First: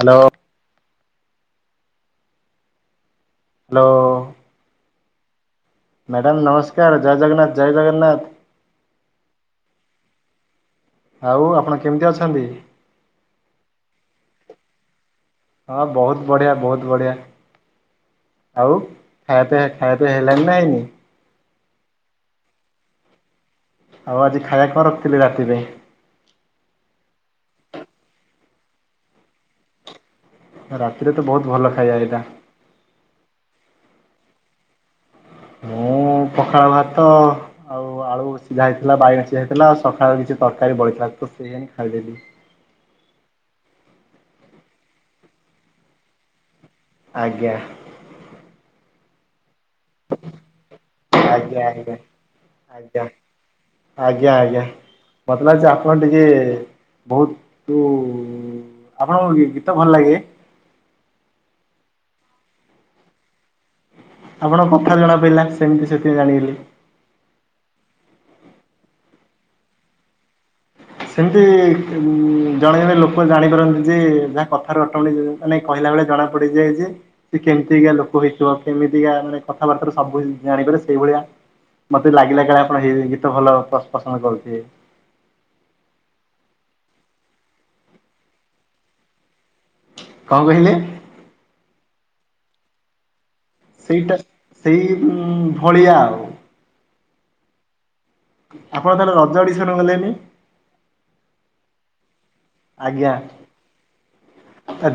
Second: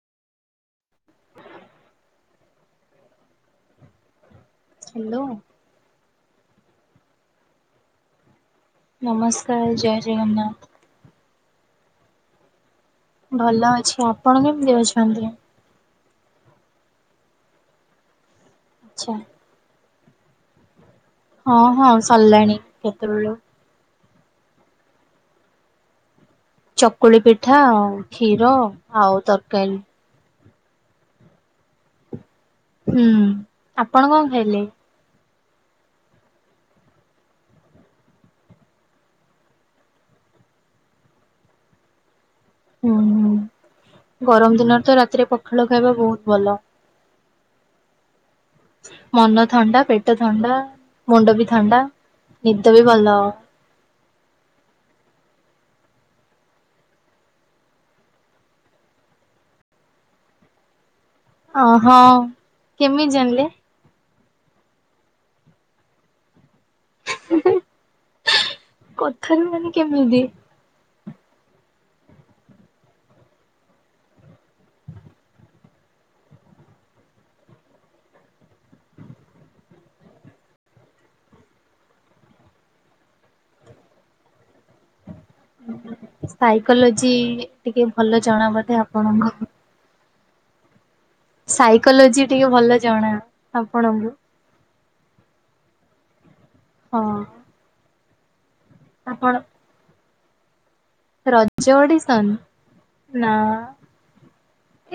Hello. Hello. Hello. Madam ନମସ୍କାର୍ ଜୟ ଜଗନ୍ନାଥ, ଜୟ ଜଗନ୍ନାଥ। ନମସ୍କାର୍ ଜୟ ଜଗନ୍ନାଥ। ଆଉ ଆପଣ କେମିତି ଅଛନ୍ତି? ଭଲ ଅଛି ଆପଣ କେମିତି ଅଛନ୍ତି? ହଁ ବହୁତ ବଢ଼ିଆ ବହୁତ ବଢ଼ିଆ ଆଉ ଆଚ୍ଛା ଖାଇବା ଫେ-ଫେ ଖାଇବା ପିଇବା ହେଲଣି ନା ହେଇନି? ହଁ ହଁ ସରିଲାଣି କେତେବେଳୁ। ଆଉ ଆଜି ଖାଇବା କଣ ରଖିଥିଲେ ରାତି ପାଇଁ। ଚକୁଳି ପିଠା ଆଉ କ୍ଷୀର ଆଉ ତରକାରୀ। ରାତିରେ ତ ବୋହୁତ୍ ଭଲ ଖାଇବା ଏଇଟା। ହୁଁ ଆପଣ କଣ ଖାଇଲେ? ମୁଁ ପଖାଳ ଭାତ ଆଉ ତ ଆଳୁ ସିଝା ହେଇଥିଲା ବାଇଗଣ ସିଝା ହେଇଥିଲା। ଆଉ ସକାଳୁ କିଛି ତରକାରୀ ବଢିଥିଲା ତ ସେଇ ହେନ ଖାଇଦେଲି। ହୁଁ ହୁଁ ଗରମ୍ ଦିନରେ ତ ରାତିରେ ପଖାଳ ଖାଇବା ବୋହୁତ୍ ଭଲ। ଆଜ୍ଞା। ମନ ଥଣ୍ଡା ପେଟ ଥଣ୍ଡା ମୁଣ୍ଡ ବି ଆଜ୍ଞା ଥଣ୍ଡା ଆଜ୍ଞା ନିଦ ବି ଆଜ୍ଞା। ଭଲ। ଆଜ୍ଞା ଆଜ୍ଞା ମତେ ଲାଗୁଛି ଆପଣ ଟିକେ ବୋହୁତୁ ଆପଣଙ୍କ ଗୀତ ଭଲ ଲାଗେ। ହଁ -ହଁ କେମିତି ଜାଣିଲେ? ଆପଣ କଥା ଜଣାପଡ଼ିଲା ସେମିତି ସେଥିପାଇଁ ଜାଣିଗଲି। [unintelligible] କଥାରେ ମାନେ କେମିତି? ସେମିତି ଉ ଜଣେ ଜଣେ ଲୋକ ଜାଣିପାରନ୍ତି ଯେ ଯାହା କଥାରେ ଅଟମେଟିକ୍ ନାଇଁ କହିଲା ବେଳେ ଜଣା ପଡିଯ ଯେ ସେ କେମିତିକା ଲୋକ ହେଇଥିବ କେମିତିକା ମାନେ କଥାବାର୍ତ୍ତାରେ ସବୁ ଜାଣିପାରେ ସେଇଭଳିଆ ମତେ ଲାଗିଲା କାଳେ ଆପଣ [unintelligible] ଗୀତ ଭଲ ପସନ୍ଦ କରୁଥିବେ। ସାଇକୋଲୋଜି ଟିକେ ଭଲ ଜଣା ବୋଧେ ଆପଣଙ୍କ? କଣ କହିଲେ? ସାଇକୋଲୋଜି ଟିକେ ଭଲ ଜଣା। ଆପଣଙ୍କୁ ସେଇଟା ସେଇ ଭଳିଆ ଆଉ। ହଁ ଅଁ। ଆପଣ ତାହଲେ ରଜ ଅଡିଶନ ଗଲେନି? ରଜ ଅଡ଼ିସନ? ଆଜ୍ଞା।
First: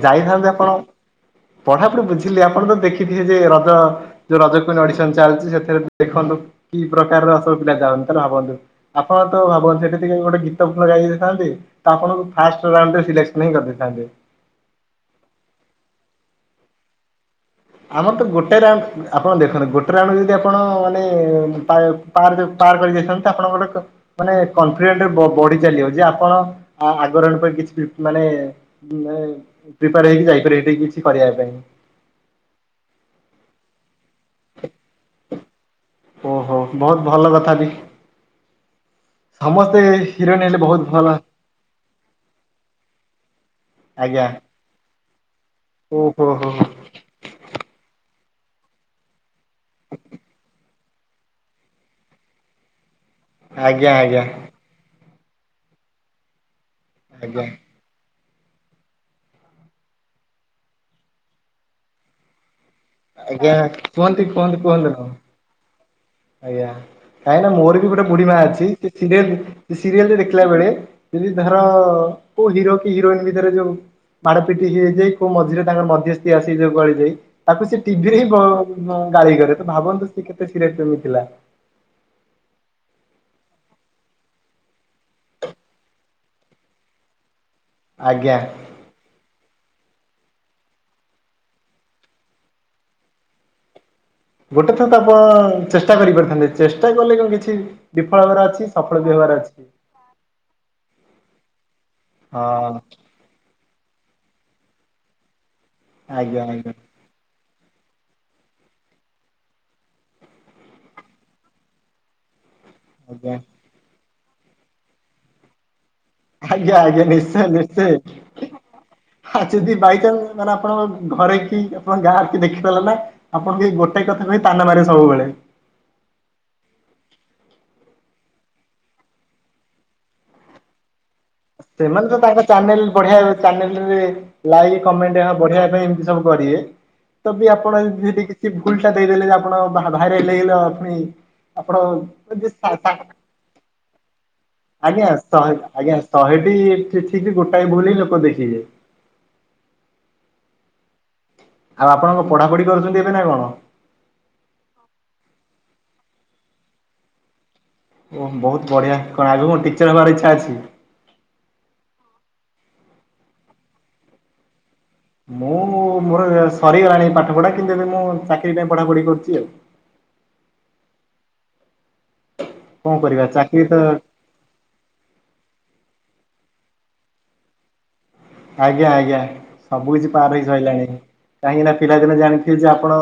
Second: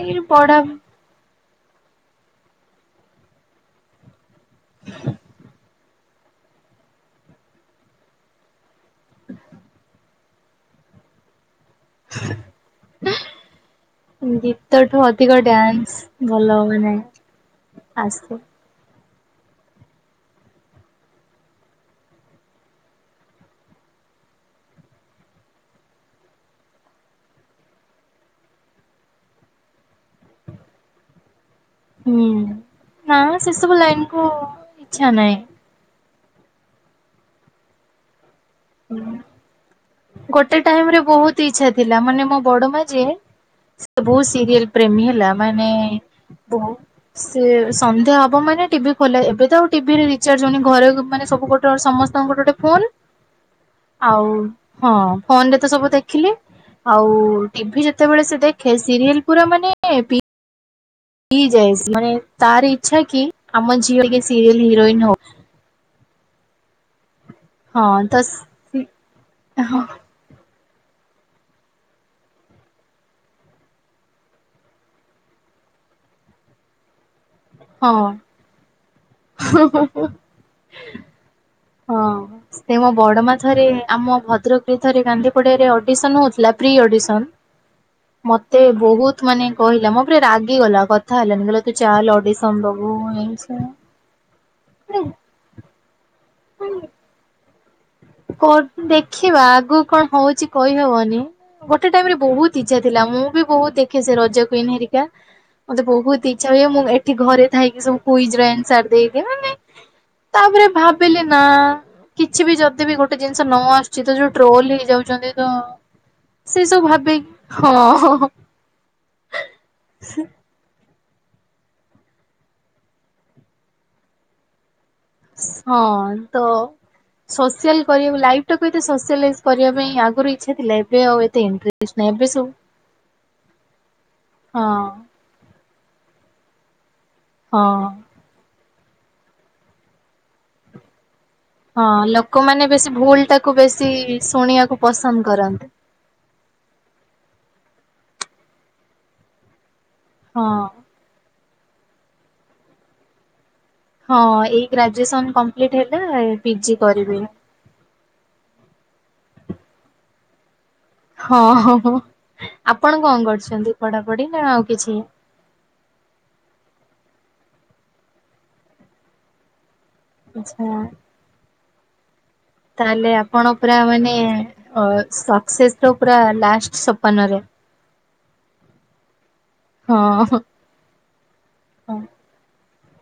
ଏଇ ଯାଇଥାନ୍ତେ ପଢା ଆପଣ ପଢାପଢି ବୁଝିଲେ ଆପଣ ତ ଦେଖିଥିବେ ଯେ ରଜ ଯୋଉ ରଜ କୁଇନ ଅଡିସନ ଚାଲିଚି ସେଥିରେ ଦେଖନ୍ତୁ କି ପ୍ରକାର ର ସବୁ ପିଲା ଯାଆନ୍ତି ତାହାଲେ ଭାବନ୍ତୁ ଆପଣ ତ ଭାବନ୍ତି ସେଠି ଟିକେ ଗୋଟେ ଗୀତ ଭଲ ଗାଇ ଦେଇ ଦେଇଥାନ୍ତି ତ ଆପଣଙ୍କୁ ଫାଷ୍ଟ ରାଉଣ୍ଡ ରେ ସିଲେକ୍ସନ ହିଁ କରିଦେଇଥାନ୍ତେ। ଗୀତଠୁ ଅଧିକ ଡ୍ୟାନ୍ସ ଭଲ ହୁଏ ନାହିଁ। ଆମର ତ ଗୋଟେ ରାଉଣ୍ଡ ମା ଆପଣ ଦେଖନ୍ତୁ ଗୋଟେ ରାଉଣ୍ଡ ଯଦି ଆପଣ ମାନେ ପା ପାର ପାର କରିଯାଇଥାନ୍ତେ ଆପଣ କ ମାନେ କନଫିଡେଣ୍ଟ ରେ ବଢି ଚାଲିବ ଯେ ଆପଣ ଆଗର କିଛି ମାନେ ନାଇଁ ପ୍ରିପାର ହେଇକି ଯାଇପାରିବ ହେଠି କିଛି କରିବା ପାଇଁ ହୁଁ ନା ସେ ସବୁ ଲାଇନ କୁ ଇଚ୍ଛା ନାହିଁ। ଓହୋ ବହୁତ ଭଲ କଥା ବି। ହୁଁ। ସମସ୍ତେ ହି ଗୋଟେ ଟାଇମ ରେ ବହୁତ ଇଛା ଥିଲା ମାନେ ମୋ ବଡ ମା ଯିଏ ସେ ଆଜ୍ଞା ବହୁ ସିରିଏଲ ପ୍ରେମୀ ହେଲା ମାନେ ଓହୋ ହୋ ହୋ ବହୁତ ସେ ସନ୍ଧ୍ୟା ହବ ମାନେ ଟିଭି ଖୋଲା ଏବେ ତ ଆଉ ଟିଭିରେ ରିଚାର୍ଜ ହଉନି ଘରେ ମାନେ ସବୁ ଗୋ ତ ସମସ୍ତଙ୍କର ଗୋଟେ ଗୋଟେ ଫୋନ ଆଜ୍ଞା ଆଜ୍ଞା ଆଉ ହଁ ଫୋନ ରେ ତ ସବୁ ଦେଖିଲେ ଆଉ ଆଜ୍ଞା ଟିଭି ରେ ଯେତେବେଳେ ସେ ଦେଖେ ସିରିଏଲ ପୁରା ମାନେ ପି ପି ଯାଏ ମାନେ ତାର ଇଚ୍ଛା କି ଆଜ୍ଞା ଆମ ଝିଅ ମାନେ କୁହନ୍ତି କିଏ କୁହନ୍ତି ସିରିଏଲ କୁହନ୍ତୁ ନା ହିରୋଇନ ହଉ। ଆଜ୍ଞା କାହିଁକି ନା ମୋର ବି ଗୋଟେ ହଁ ତ ବୁଢୀ ମା ଅଛି ସେ ସିରିଲ ହଁ ସିରିଏଲ ଦେଖିଲା ବେଳେ ଯଦି ଧର ଅ -କୋଉ ହିରୋ କି ହିରୋଇନ ଭିତରେ ଯୋଉ ମାଡ ପିଟି ହେଇଯାଇ କୋଉ ମଝିରେ ତାଙ୍କର ମଧ୍ୟସ୍ଥି ଆସି [unintelligible] ଦେଇ ତାକୁ ସେ ହଁ ଟିଭିରେ ହିଁ ଗାଳି କରେ ତ ଭାବନ୍ତୁ ସେ କେତେ ସିରିଏଲ ପ୍ରେମୀ ଥିଲା। ହଁ ସେ ମୋ ବଡମା ଥରେ ଆମ ଭଦ୍ରକରେ ଥରେ ଗାନ୍ଧି ପଡିଆରେ ଅଡିସନ ହଉଥିଲା ପ୍ରି ଅଡ଼ିସନ୍ ଆଜ୍ଞା ମତେ ବହୁତ ମାନେ କହିଲା ମୋ ଉପରେ ରାଗିଗଲା କଥା ହେଲାନି କହିଲ ତୁ ଚାଲେ ଅଡିସନ ଦବୁ ଏଇ ସିଏ ଗୋଟେ ଥର ତ ଆପ ଚେଷ୍ଟା କରିପାରିଥାନ୍ତେ ଚେଷ୍ଟା କଲେ କଣ କିଛି ବିଫଳ କ ହେବାର ଅଛି ସଫଳ ବି ଦେଖିବା ହେବାର ଅଛି। ଆଗକୁ କଣ ହଉଚି କହି ହବନି ଗୋଟେ ଟାଇମ ରେ ହଁ ବହୁତ ଇଚ୍ଛା ଥିଲା ମୁଁ ବି ବହୁତ ଦେ ଖେ ସେ ରଜ କୁଇନ ହେରିକା ମତେ ବହୁତ ଆଜ୍ଞା ଇଛା ହୁଏ ଆଜ୍ଞା ମୁଁ ଠି ଘରେ ଥାଇକି ସବୁ କୁଇଜ୍ ର ଆନସାର ଦେଇ ଦିଏ। ମାନେ ତାପରେ ଭାବିଲି ନା କିଛି ବି ଯଦ ମୋତେ ବି ଗୋଟେ ଆଜ୍ଞା ଜିନିଷ ନ ଆସୁଛି ତ ଯୋଉ ଟ୍ରୋଲ ହେଇଯାଉଛନ୍ତି ତ ସେ ଆଜ୍ଞା ସବୁ ଆଜ୍ଞା। ଭାବେ ନିଶ୍ଚୟ ହଁ ନିଶ୍ଚୟ। ଆ ଯଦି ବାଇଚାନ୍ସ୍ ମାନେ ଆପଣ ଘରେ କି ଆପଣ ଗାଁର କି ଦେଖି ଦେଲା ନା ଆପଣଙ୍କୁ ଏ ଗୋଟା କଥା କହି ତାନା ମାରିବ ସବୁବେଳେ। ହଁ, ତ ସୋସିଆଲ କରିବାକୁ ଲାଇଫଟାକୁ ଏତେ ସୋଆଲାଇଜ୍ କରିବା ପାଇଁ ଆଗରୁ ଇଚ୍ଛା ଥିଲା। ଏବେ ଆଉ ଏତେ ଇଣ୍ଟରେଷ୍ଟ ସେମାନେ ନାହିଁ ତ ଏବେ ତାଙ୍କ ସବୁ ଚ୍ୟାନେଲ୍ ବଢିଆ ଚ୍ୟାନେଲରେ ହଁ ଲାଇକ୍ କମେଣ୍ଟ ଏଆ ବଢିଆ ଏମିତି ସବୁ କରିବେ। ଯଦି ଆପଣ ହଁ। ଏମିତି କିଛି ସେ ଭୁଲଟା ଦେଇଦେଲେ ଯେ ଆପଣ ଭା-ଭାଇରାଲ ହୋଇଗଲ ପୁଣି ଆପଣ ହଁ ଲୋକମାନେ ବେଶୀ ଭୁଲ ଟାକୁ ବେଶୀ ଶୁଣିବାକୁ [unintelligible] ଆଜ୍ଞା ପସନ୍ଦ କରନ୍ତି। [unintelligible] ଶହେଟି ଠିକ୍ [unintelligible] ଗୋଟାଏ ଭୁଲି ହିଁ ଲୋକ ଦେଖିିବେ। ହଁ। ଆଉ ଆପଣଙ୍କ ପଢାପଢି କରୁଛନ୍ତି ଏବେ ନା କଣ? ହଁ ଏଇ ଗ୍ରାଜୁଏସନ କମ୍ପ୍ଲିଟ୍ ହେଲା ପିଜି କରିବି ଏଇନା। ଓହୋ ବହୁତ ବଢ଼ିଆ। କଣ ଆଗକୁ ଟିଚର୍ ହବାର ଇଚ୍ଛା ଅଛି? ହଁ ଆପଣ କଣ କରୁଛନ୍ତି ପଢାପଢି ନା ଆଉ କିଛି? ମୁଁ ମୋର ସରିଗଲାଣି ପାଠ ପଢା କିନ୍ତୁ ଏବେ ମୁଁ ଚାକିରି ପାଇଁ ପଢାପଢି କରୁଛି ଆଉ। ଆଚ୍ଛା। ତା କଣ ହେଲେ କରିବା ଆପଣ ଚାକିରି ପୁରା ତ ମାନେ ଅ-ସକ୍ସେସର ପୁର ଲାଷ୍ଟ ସୋପାନରେ। ଆଜ୍ଞା ଆଜ୍ଞା। ସବୁ ହଁ କିିଛି ପାର ହେଇ ସାଇଲାଣି କାହିଁକି ନା ହଁ ପିଲାଦିନେ ଜାଣିଥିବେ ଯେ ଆପଣ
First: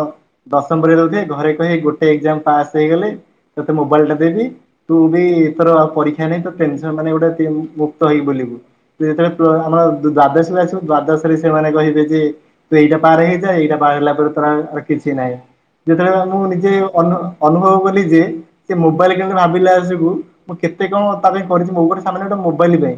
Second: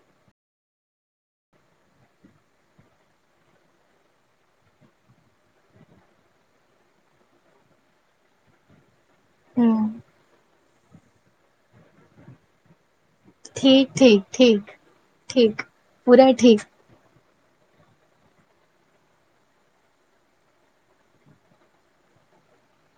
ଦଶମ ପରେ ଦଉ ଘରେ କହି ଗୋଟେ ଏଜାମ ପାସ୍ ହେଇଗଲେ ତତେ ମୋବାଇଲ ଟା ଦେବି। ତୁ ବି ଏଥର ପରୀକ୍ଷା ପାଇଁ ତତେ ଏକ୍ଜାମ୍ ମାନେ ଗୋଟେ ମୁକ୍ତ ହେଇ ବୁଲିବୁ। ତୁ ଯେତେବେଳେ ପ୍ଲ ହୁଁ ଆମର ଦ୍ୱାଦଶକୁ ଆସିବୁ, ଦ୍ଵାଦଶରେ ସେମାନେ କହିବେ ଯେ ତୁ ଏଇଟା ପାର୍ ହେଇଯା ଏଇଟା ଠିକ ପାର୍ ହେଲା ଠିକ ପରେ ତୋର ଠିକ। ଆଉ କିଛି ନାହିଁ। ଠିକ ଯେତେବେଳେ ପୁରା ମୁଁ ଠିକ ନିଜେ ଅନୁଭ ଅନୁଭବ କଲି ଯେ ସେ ମୋବାଇଲ୍ କେବେ ଭାବିଲେ ଆସବୁ ମୁଁ କେତେ କଣ ତା ପାଇଁ କରିଛି ମୋର ସାନ ଭାଇଟା ଗୋଟେ ମୋବାଇଲ୍ ପାଇଁ।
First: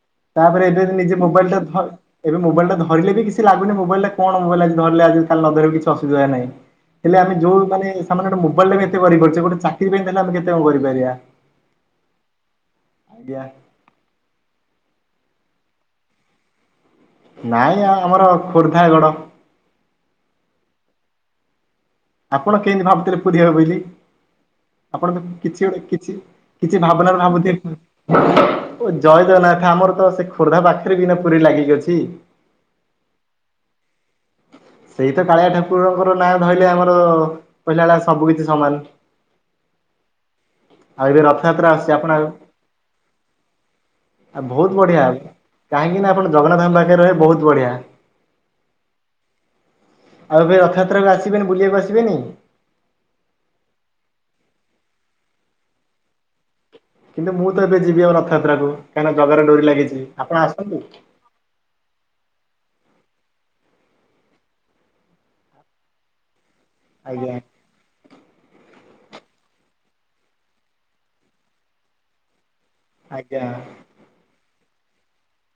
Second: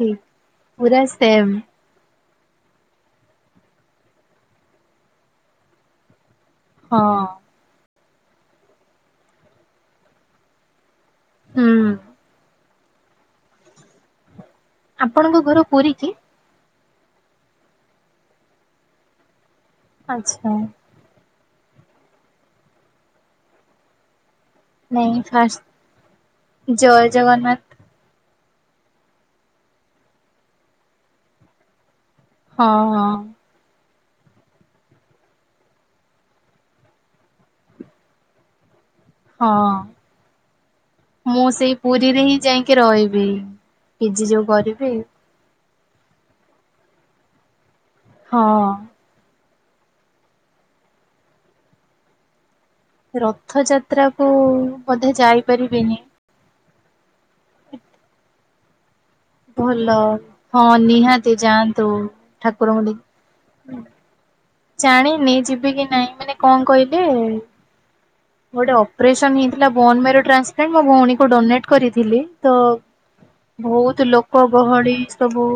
ହୁଁ। ତା ପରେ ଏବେ ଯେ-ନିଜେ ମୋବାଇଲଟା ଧ ଏବେ ମୋବାଇଲଟା ଧରିଲେ ବି କିଛି ଲାଗୁନି ମୋବାଇଲ ଟା କଣ? ମୋବାଇଲ ଧରିଲେ ଆଜି କାଲି ନ ଧଇଲେ କିଛି ଅୁବିଧା ନାହିଁ। ହଁ। ହେଲେ ଆମେ ଯୋଉ ମାନେ ସାମାନ୍ୟ ଗୋଟେ ମୋବାଇଲଟା ପାଇଁ ଏତେ କରିପାରୁଚେ, ଗୋଟେ ଚାକିରୀ ପାଇଁ ତା ହେଲେ ଆମେ କେତେ କଣ କରିପାରିବା? ହୁଁ। ଆଜ୍ଞା। ଆପଣଙ୍କ ଘର ପୁରୀ କି? ନାଇଁ ଆ-ଆମର ଖୋର୍ଦ୍ଧାଗଡ଼। ଆଚ୍ଛା। ଆପଣ କେଏନ୍ତି ଭାବୁଥିଲେ ପୁରୀ ହବ ବିଲି? ଆପଣ ନାଇଁ କିଛି ଗୋଟେ ଫାଷ୍ଟ କିଛି କିଛି ଜୟ ଭାବନାର ଭାବନ୍ତି। ଜଗନ୍ନାଥ ଏ ଜୟ ଜଗନାଥ ଆମର ତ ସେ ଖୋର୍ଦ୍ଧା ପାଖରେ ବି ନା ପୁରୀ ଲାଗିକି ଅଛି। ହଁ ହଁ। ସେଇ ତ କାଳିଆ ଠାକୁରଙ୍କ ନାଁ ଧଇଲେ ଆମର କହିଲା ଭଳିଆ ସବୁ କିଛି ସମାନ। ହଁ। ଆଉ ଏବେ ମୁଁ ରଥଯାତ୍ରା ସେଇ ଆସୁଛି ଆପଣ ପୁରୀରେ ହିଁ ଯାଇକି ରହିବି, ପିଜି ଆଉ ଯୋଉ ବହୁତ କରିବି। ବଢିଆ କାହିଁକି ନା ଆପଣ ଜଗନାଥଙ୍କ ପାଖରେ ରହିବେ ବହୁତ ବଢିଆ। ହଁ। ଆଉ ଏବେ ରଥଯାତ୍ରାକୁ ଆସିବେନି ବୁଲିବାକୁ ଆସିବେନି? ରଥ ଯାତ୍ରାକୁୁ ବୋଧେ ଯାଇପାରିବିନି। କିନ୍ତୁ ମୁଁ ତ ଏବେ ଯିବି ଆଉ ରଥଯାତ୍ରା କୁ କାହିଁକିନା ଜଗାର ଡୋରି ଲାଗିଚି ଆପଣ ଆସନ୍ତୁ। କି ଯାଆନ୍ତୁ ଠାକୁର ମଣ୍ଡି। ଜାଣିନି ଯିବି କି ନାଇଁ ମାନେ କଣ କହିଲେ? ଆଜ୍ଞା। ଗୋଟେ ଅପରେସନ ହେଇଥିଲା ବୋନ ମ୍ୟାରୋ ଟ୍ରାନ୍ସପ୍ଲାଣ୍ଟ ମୋ ଭଉଣୀକୁ ଡୋନେଟ୍ କରିଥିଲି ତ। ଆଜ୍ଞା ବହୁତ୍ ଲୋକ ଗହଳି ସବୁ।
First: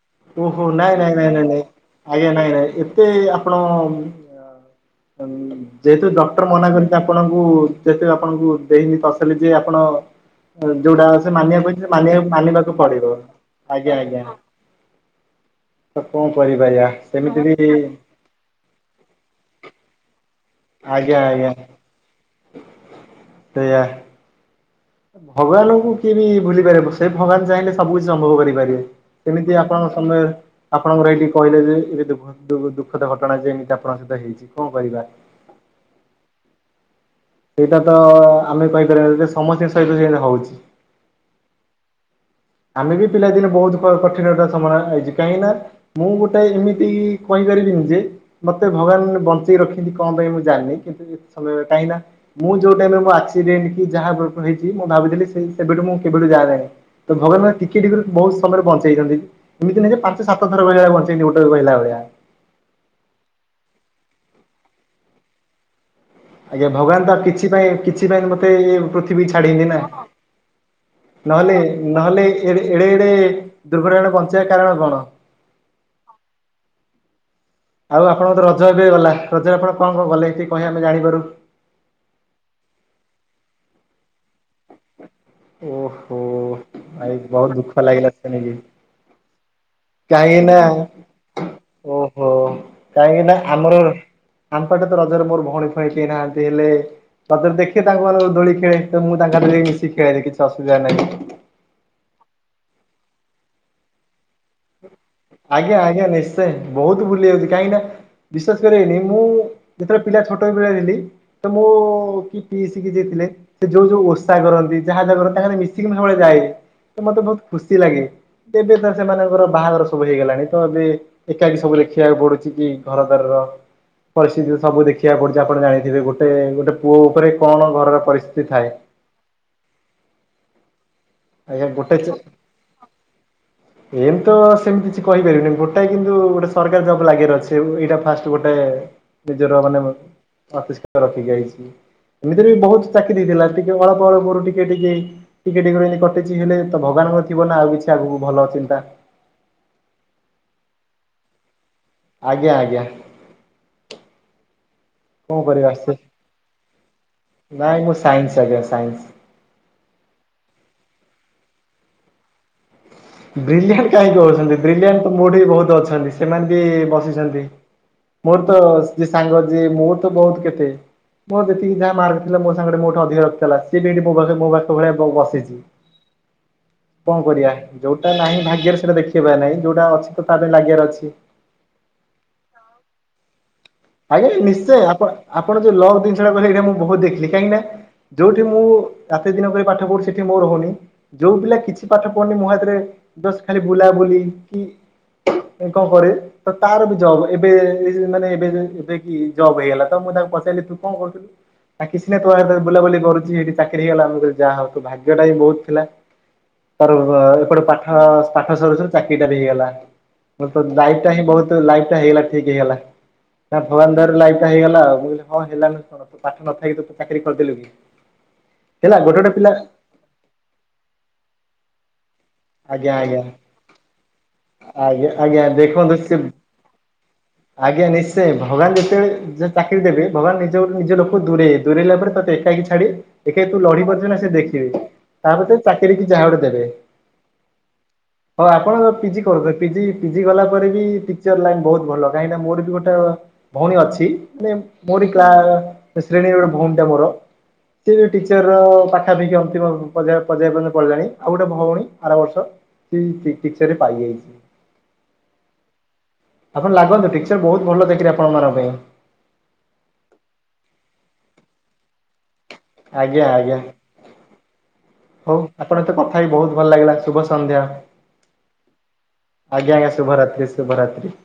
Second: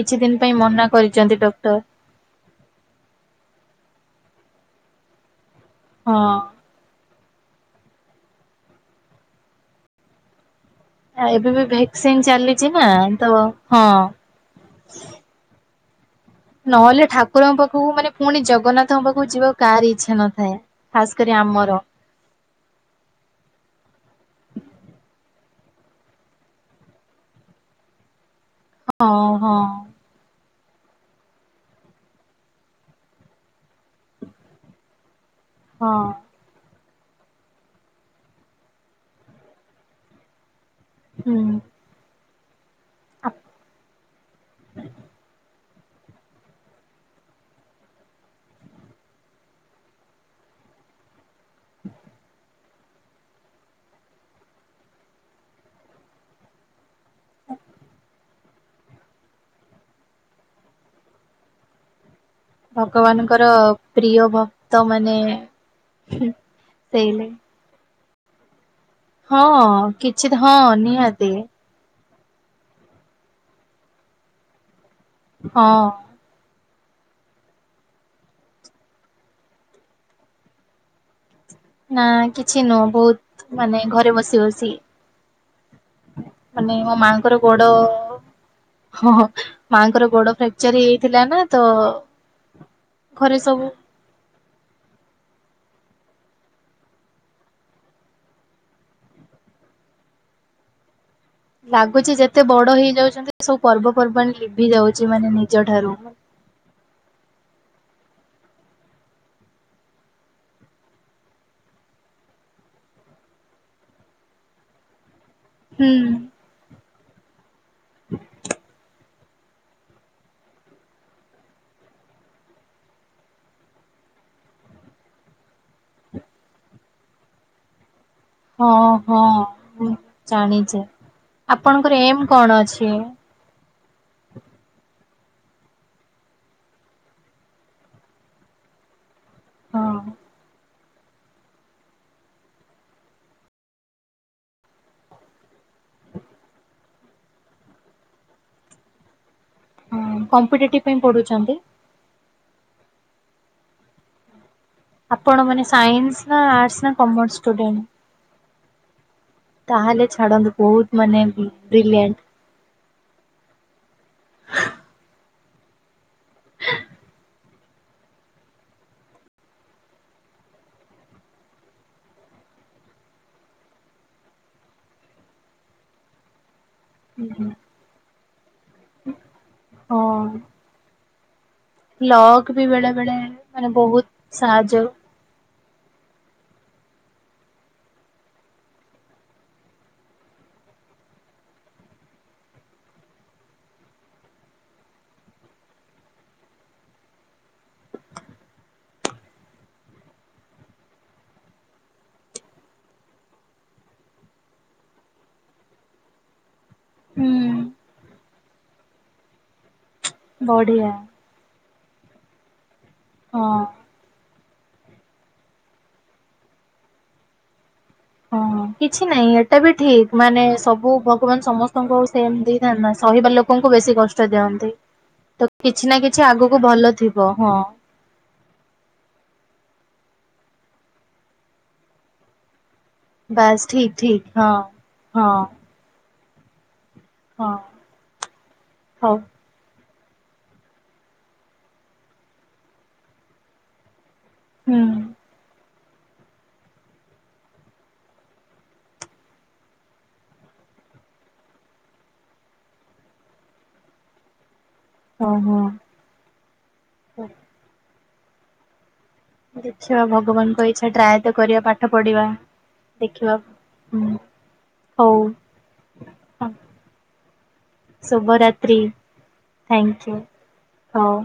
କିଛି ଦିନ ପାଇଁ ଓହୋ ମନା ନାଇଁ ନାଇଁ ନାଇଁ କରିଚନ୍ତି ନାଇଁ ନାଇଁ ଡକ୍ଟର। ଆଜ୍ଞା ନାଇଁ ନାଇଁ ଏବେ ଆପଣ ଯେହେତୁ ହଁ। ଡକ୍ଟର ମନା କରି ସେ ଆପଣଙ୍କୁ ଯେତେବେ ଆପଣଙ୍କୁ ଦେଇନି ତସଲି ଯେ ଆପଣ। ଯୋଉଟା ସେ ଏବେ ବି ମାନିବାକୁ କହିଥିଲେ ଭ୍ୟାକ୍ସିନ ଚାଲିଛି ମାନିବାକୁ ନା ପଡିବ ତ ହଁ। ଆଜ୍ଞା ଆଜ୍ଞା। ତ କଣ କରିବି। ନହଲେ ଠାକୁରଙ୍କ ପାଖୁକୁ ମାନେ ଫୁଣି ଜଗନ୍ନାଥଙ୍କ ପାଖୁକୁ ଯିବାକୁ କାହାରି ଇଚ୍ଛା ନଥାଏ। ଖାସ ଆଜ୍ଞା କରି ଆଜ୍ଞା ଆମର ସେୟା। ଭଗବାନଙ୍କୁ କିଏ ବି ଭୁଲି ପାରିବେ ସେ ଭଗବାନ ଚାହିଁଲେ ସବୁ କିଛି ଅନୁଭବ କରିପାରିବେ ହଁ ସେମିତି ହଁ ଆପଣ। ତମେ ଆପଣଙ୍କର ଏଇଠି କହିଲେ ଯେ ଏ [unintelligible] [unintelligible] ଦୁଃଖଦ ଘଟଣା ଯେ ଏମିତି ଆପଣଙ୍କ ସହିତ ହେଇଚି କଣ କରିବା। ହଁ। ସେଇଟା ତ ଆମେ କହିପାରିବାନି ଏବେ ସମସ୍ତଙ୍କ ସହିତ ସେଇଟା ହଉଚି। ହୁଁ। ଆମେ ବି ପିଲାଦିନେ ବହୁତ କ କଠିନତା ସମୟରା ଆଇଚି କାହିଁକି ନା। ମୁଁ ଗୋଟାଏ ଏମିତି କହିପାରିବିନି ଯେ। ମତେ ଭଗବାନ ମତେ ବଞ୍ଚେଇ ରଖିଚନ୍ତି କଣ ପାଇଁ ମୁଁ ଜାଣିନି କିନ୍ତୁ ଏ ଏବେ କାହିଁନା ମୁଁ ଯୋଉ ଟାଇମରେ ମୋ ଆକସିଡେଣ୍ଟ କି ଯାହା ହେଇଚି ମୁଁ ଭାବିଥିଲି ସେଇ ସେବେଠୁ ମୁଁ କେବେଠୁ ଯା ରାରା ତ ଭଗବାନ ମତେ ଟିକେଟିକେ ରୁ ବହୁ ସମୟରେ ବଞ୍ଚେଇଛନ୍ତି ଏମିତି ନାହିଁ ଯେ ପାଞ୍ଚ ସାତ ଥର ଭଳିଆ ବଞ୍ଚେଇଚି ଗୋଟେ କହିଲା ଭଳିଆ। ଭଗବାନଙ୍କର ପ୍ରିୟ ଭକ୍ତ ମାନେ। ଆଜ୍ଞା ଭଗବାନ ତ ସେଇଲେ କିଛି ପାଇଁ କିଛି ପାଇଁ ବି ମତେ ଏ ଏ ପୃଥି ଥିବି ହଁ ଛାଡ଼ିନି ନା କିଛି ହଁ ନିହାତି ନହଲେ ନହଲେ। ଏ ଏଡେ ଏଡେ ଦୁର୍ଘଟଣା ରୁ ବଞ୍ଚେଇବା କାରଣ କଣ। ହଁ। ଆଉ ଆପଣଙ୍କ ତ ରଜ ଏବେ ଗଲା ରଜ ଆପଣ କଣ କଣ କଲେ ଟିକେ କହିଲେ ଆମେ ଜାଣିପାରୁ। ନା କିଛି ନୁହଁ ବହୁତ୍ ମାନେ ଘରେ ବସି ବସି। ଓହୋ ମାନେ ମୋ ମାଇଁ ମାଙ୍କର ଗଡ୍ ଗୋଡ ଦୁଃଖ ଲାଗିଲା ଶୁଣିକି। ହଁ ମାଙ୍କର ଗୋଡ କାହିଁକି ନା ଫ୍ୟାକ୍ଚର ହେଇଯାଇଥିଲା ନା ତ। ଓହୋ କାହିଁକି ନା ଘରେ ସବୁ ଆମର ଆମ ପାଖେ ତ ରଜରେ ମୋର ଭଉଣୀ ଫଉଣୀ କେହି ନାହାନ୍ତି ହେଲେ। ତତେ ଦେଖେ ତାଙ୍କୁ ମାନଙ୍କୁ ଦୋଳି ଖେଳେ ତ ମୁଁ ତାଙ୍କସାଥିରେ ମିଶି ଖେଳେ ଯେ କିଛି ଅସୁବିଧା ନାହିଁ। ଲାଗୁଛି ଯେତେ ବଡ ହେଇଯାଉଛନ୍ତି ସବୁ ପର୍ବପର୍ବାଣି ଲି ଭି ଯାଉଛି ମା ଆଜ୍ଞା ଆଜ୍ଞା ନିଶ୍ଚୟେ ବହୁତ ବୁଲି ଯାଉଛି କାହିଁକି ନା। ବିଶ୍ୱାସ କରିବେନି ମୁଁ ଯେତେବେଳେ ପିଲା ଛୋଟ ପିଲା ଥିଲି। ତ ମୁଁ କି ପିଇସିକି ଦେଖିଲେ ସେ ଯୋଉ ଯୋଉ ଓଷା କରନ୍ତି। ଯାହା ଜାଗର ତାଙ୍କ ସାଥେ ମିଶିକି ହୁଁ। ମୁଁ ସବୁବେଳେ ଯାଏ। ତ ମତେ ବହୁତ ଖୁସି ଲାଗେ ଏବେ ତ ସେମାନଙ୍କର ବାହାଘର। ସବୁ ହେଇଗଲାଣି ତ ଏବେ ଏକାକି ସବୁ ଲେଖିବାକୁ ପଡୁଛି କି ଘର ଦ୍ୱାର ର। ପରିସ୍ଥିତି ସବୁ ଦେଖିବାକୁ ପଡୁଛି ଆପଣ ଜାଣିଥିବେ ଗୋଟେ ଗୋଟେ ପୁଅ ଉପରେ କଣ ଘରର ପରିସ୍ଥି ହଁ ହଁ ମୁଁ ଜାଣିଛେ। ଆଜ୍ଞା ଗୋଟେ ଚେ ଏମିତ ସେମିତି କିଛି କହିପାରିବନି ଗୋଟା କିନ୍ତୁ ଗୋଟେ ସରକାରୀ ଜବ ଲାଗିର ଅଛି। ଏଇଟା ଫାଷ୍ଟ ଗୋଟେ ନିଜର ମାନେ ହଁ [unintelligible] ଅତିଷ୍କ ରଖି ଯାଇଛି। ଏମିତିରେ ବି ବହୁତ ଚାକିରି ଦେଇଥିଲା ଟିକେ ଅଳ୍ପ ଅଳରୁ ଟିକେ ଟିକେ ଟିକେ ଟିକେ [unintelligible] ହେଲେ ତ ଭଗବାନଙ୍କ ଥିବ ନା ଆଉ କିଛି ଆଗକୁ ଭଲ ଚିନ୍ତା। ହଁ କମ୍ପିଟେଟିଭ୍ ପାଇଁ ପଢୁଛନ୍ତି? ଆଜ୍ଞା ଆଜ୍ଞା! କଣ ଆପଣ ମାନେ କରିବା ସେ ସାଇନ୍ସ ନା ଆର୍ଟସ୍ ନା କମର୍ସ ନାଇଁ ଷ୍ଟୁଡେଣ୍ଟ୍? ମୁଁ ସାଇନ୍ସ ଆଜ୍ଞା ସାଇନ୍ସ। ତାହେଲେ ଛାଡ଼ନ୍ତୁ ବହୁତ୍ ମାନେ ବି ବ୍ରିଲିଏଣ୍ଟ। ବ୍ରିଲିଏଣ୍ଟ କାହିଁକି କହୁଛନ୍ତି ବ୍ରିଲିଏଣ୍ଟ ମୋଠୁ ବହୁତ୍ ଅଛନ୍ତି ସେମାନେ ବି ବସିଛନ୍ତି। ମୋର ତ ଯିଏ ସାଙ୍ଗ ଯିଏ ମୋଠୁ ତ ବହୁ କେତେ। ମୋର ଯେତିକି ଯାହା ମାର୍କ ଥିଲା ମୋ ସାଙ୍ଗରେ ମୋଠୁ ଅଧିକ ରଖିଥିଲା। ସିଏ ବି ଏଇଠି ମୋ ପାଖ ମୋ ପଖରେ ବୋକାଙ୍କ ଭଳିଆ ବସିଛି। କଁ କରିବା ଯୋଉଟା ନାହିଁ ଭାଗ୍ୟରେ ସେଟା ଦେଖେଇବା ନାହିଁ ଯୋଉଟା ଅଛି ତ ତା ହଁ ପାଇଁ ଲାଗିବାର ଅଛି। ଲକ୍ ବି ବେଳେବେଳେ ଆଜ୍ଞା ନିଶ୍ଏ ଆପଣ ଯଉ ଲକ୍ ଜିନିଷଟା କହିଲେ ଏଇଟା ମୁଁ ବହୁତ ଦେଖିଲି କାହିଁକି ନା ଯୋଉଠି ମୁଁ ରାତି ଦିନ କରି ପାଠ ପଢୁଛି ସେଠି ମୋର ହଉନି। ଯୋଉ ପିଲା କିଛି ପାଠ ପଢ଼ୁନି ମୋ ସାଥିରେ ଜଷ୍ଟ ଖାଲି ବୁଲାବୁଲି କି କଣ କରେ ତ ତାର ବିଜୟ ହବ ଏବେ ଏଇ ମାନେ ଏବେଏବେ ଏବେ କି ଜବ୍ ହେଇଗଲା। ତ ମୁଁ ତାକୁ ପଚାରଲିି ତୁ କଣ କରୁଚୁ? ଆ କିଛି ନାଇ ତୁ ସାଥିରେ ବୁଲାବୁଲି କରୁଛି ଏଇଠି ଚାକିରି ହେଇଗଲା। ମୁଁ କହିଲି ଯାହା ହଉ ତୋ ଭାଗ୍ୟଟା ବି [unintelligible] ଥିଲା। ତାର ବ ହୁଁ ଏପଟେଞ ପାଠ ପାଠ ସରୁସରୁ ଚାକିରିଟା ବି ହେଇଗଲା। ତୋ ବଢିଆ ଲାଇଫଟା ହିଁ ବହୁତ ତୋ ଲାଇଫଟା ହେଇଗଲା ଠିକ୍ ହେଇଗଲା। ନା ହଁ। ଭଗବାନ ଦୟାରୁ ଲାଇଫଟା ହେଇଗଲା ଆଉ ମୁଁ କହିଲି ହଁ ହେଲା ସତ କଥା ତୁ ପାଠ ନଥାଇକି ତୁ ଚାକିରିଟା କରିଦେଲୁ। ହଁ ହେଲା କିଛି ଗୋଟେ ଗୋଟେ ନାଇଁ ପିଲା ଏଟା ବି ଠିକ୍ ମାନେ ସବୁଞ ଭଗବାନ ସମସ୍ତ୍ ଙ୍କୁ ସେମ୍ ଦେଇଥାନ୍ତି ଆଜ୍ଞା ନା ଆଜ୍ଞା ସହିବା ଲୋକଙ୍କୁ ବେଶୀ କଷ୍ଟ ଦିଅନ୍ତି। ଆଜ୍ଞା ଆଜ୍ଞା ତ କିଛି ଦେଖନ୍ତୁ ନା କିଛି ଆଗକୁ ଭଲ ଥିବ ହଁ। ଆଜ୍ଞା ନିଶ୍ଚୟ ସେ ଭଗବାନ ଯେତେବେଳେ [unintelligible] ଚାକିରି ଦେବେ ଭଗବାନ ନିଜ ନିଜ ଲୋକ ଦୂରେଇବେ ଦୂରେଇଲା ପରେ ତତେ ଏକାକି ଛାଡ଼ିବେ। ଏକା ତୁ ବାସ୍ ଲଢି ଠିକ ପାରୁଚୁ ନା ସେ ଠିକ ଦେଖିବି। ହଁ। ତାପରେ ସେ ଚାକିରି କି ଯାହା ଗୋଟେ ଦେବେ। ହଁ! ହଁ ଆପଣ ତ ହଉ ପିଜି କରିବେ? ପିଜି ପିଜି କଲା ପରେ ବି ଟିକ୍ଚର ଲାଇନ୍ ବହୁତ୍ ଭଲ କାହିଁକିନା ମୋର ବି ଗୋଟେ ଭଉଣୀ ଅଛି। ମାନେ ହୁଁ ମୋରି ଗାଁର ଶ୍ରେଣୀର ଭଉଣିଟା ମୋର। ସିଏ ବି ଟିଚର ପାଖାପାଖି ଅନ୍ତିମ ପଯ୍ୟୟ ପର୍ଯ୍ୟ ମାନେ ପଢ଼ିଲାଣି। ଆଉ ଗୋଟେ ଭଉଣୀ ଆର ବର୍ଷ ସିଏ ଟି ଟିଚରରେ ପାଇଯାଇଛି। ହଁ ହଁ! ଆପଣ ଲାଗନ୍ତୁ ଟିଚର ବହୁତ୍ ଭଲ ଦେଖିଲେ ଆପଣ ମାନଙ୍କ ପାଇଁ। ଦେଖିବା ଭଗବାନଙ୍କ ଇଚ୍ଛା ଟ୍ରାଏ ତ କରିବା ପାଠ ପଢିବା। ଆଜ୍ଞା ଦେଖିବା ଆଜ୍ଞା ହୁଁ! ହଉ ଆପଣଙ୍କ କଥା ହେଇ ବହୁତ୍ ଭଲ ଲାଗିଲା ଶୁଭ ସନ୍ଧ୍ୟା। ଶୁଭରାତ୍ରି। ଆଜ୍ଞା! ଆଜ୍ଞା! ଥ୍ୟାଙ୍କୟୁ ଶୁଭରାତ୍ରି ଶୁଭରାତ୍ରି। ହଉ।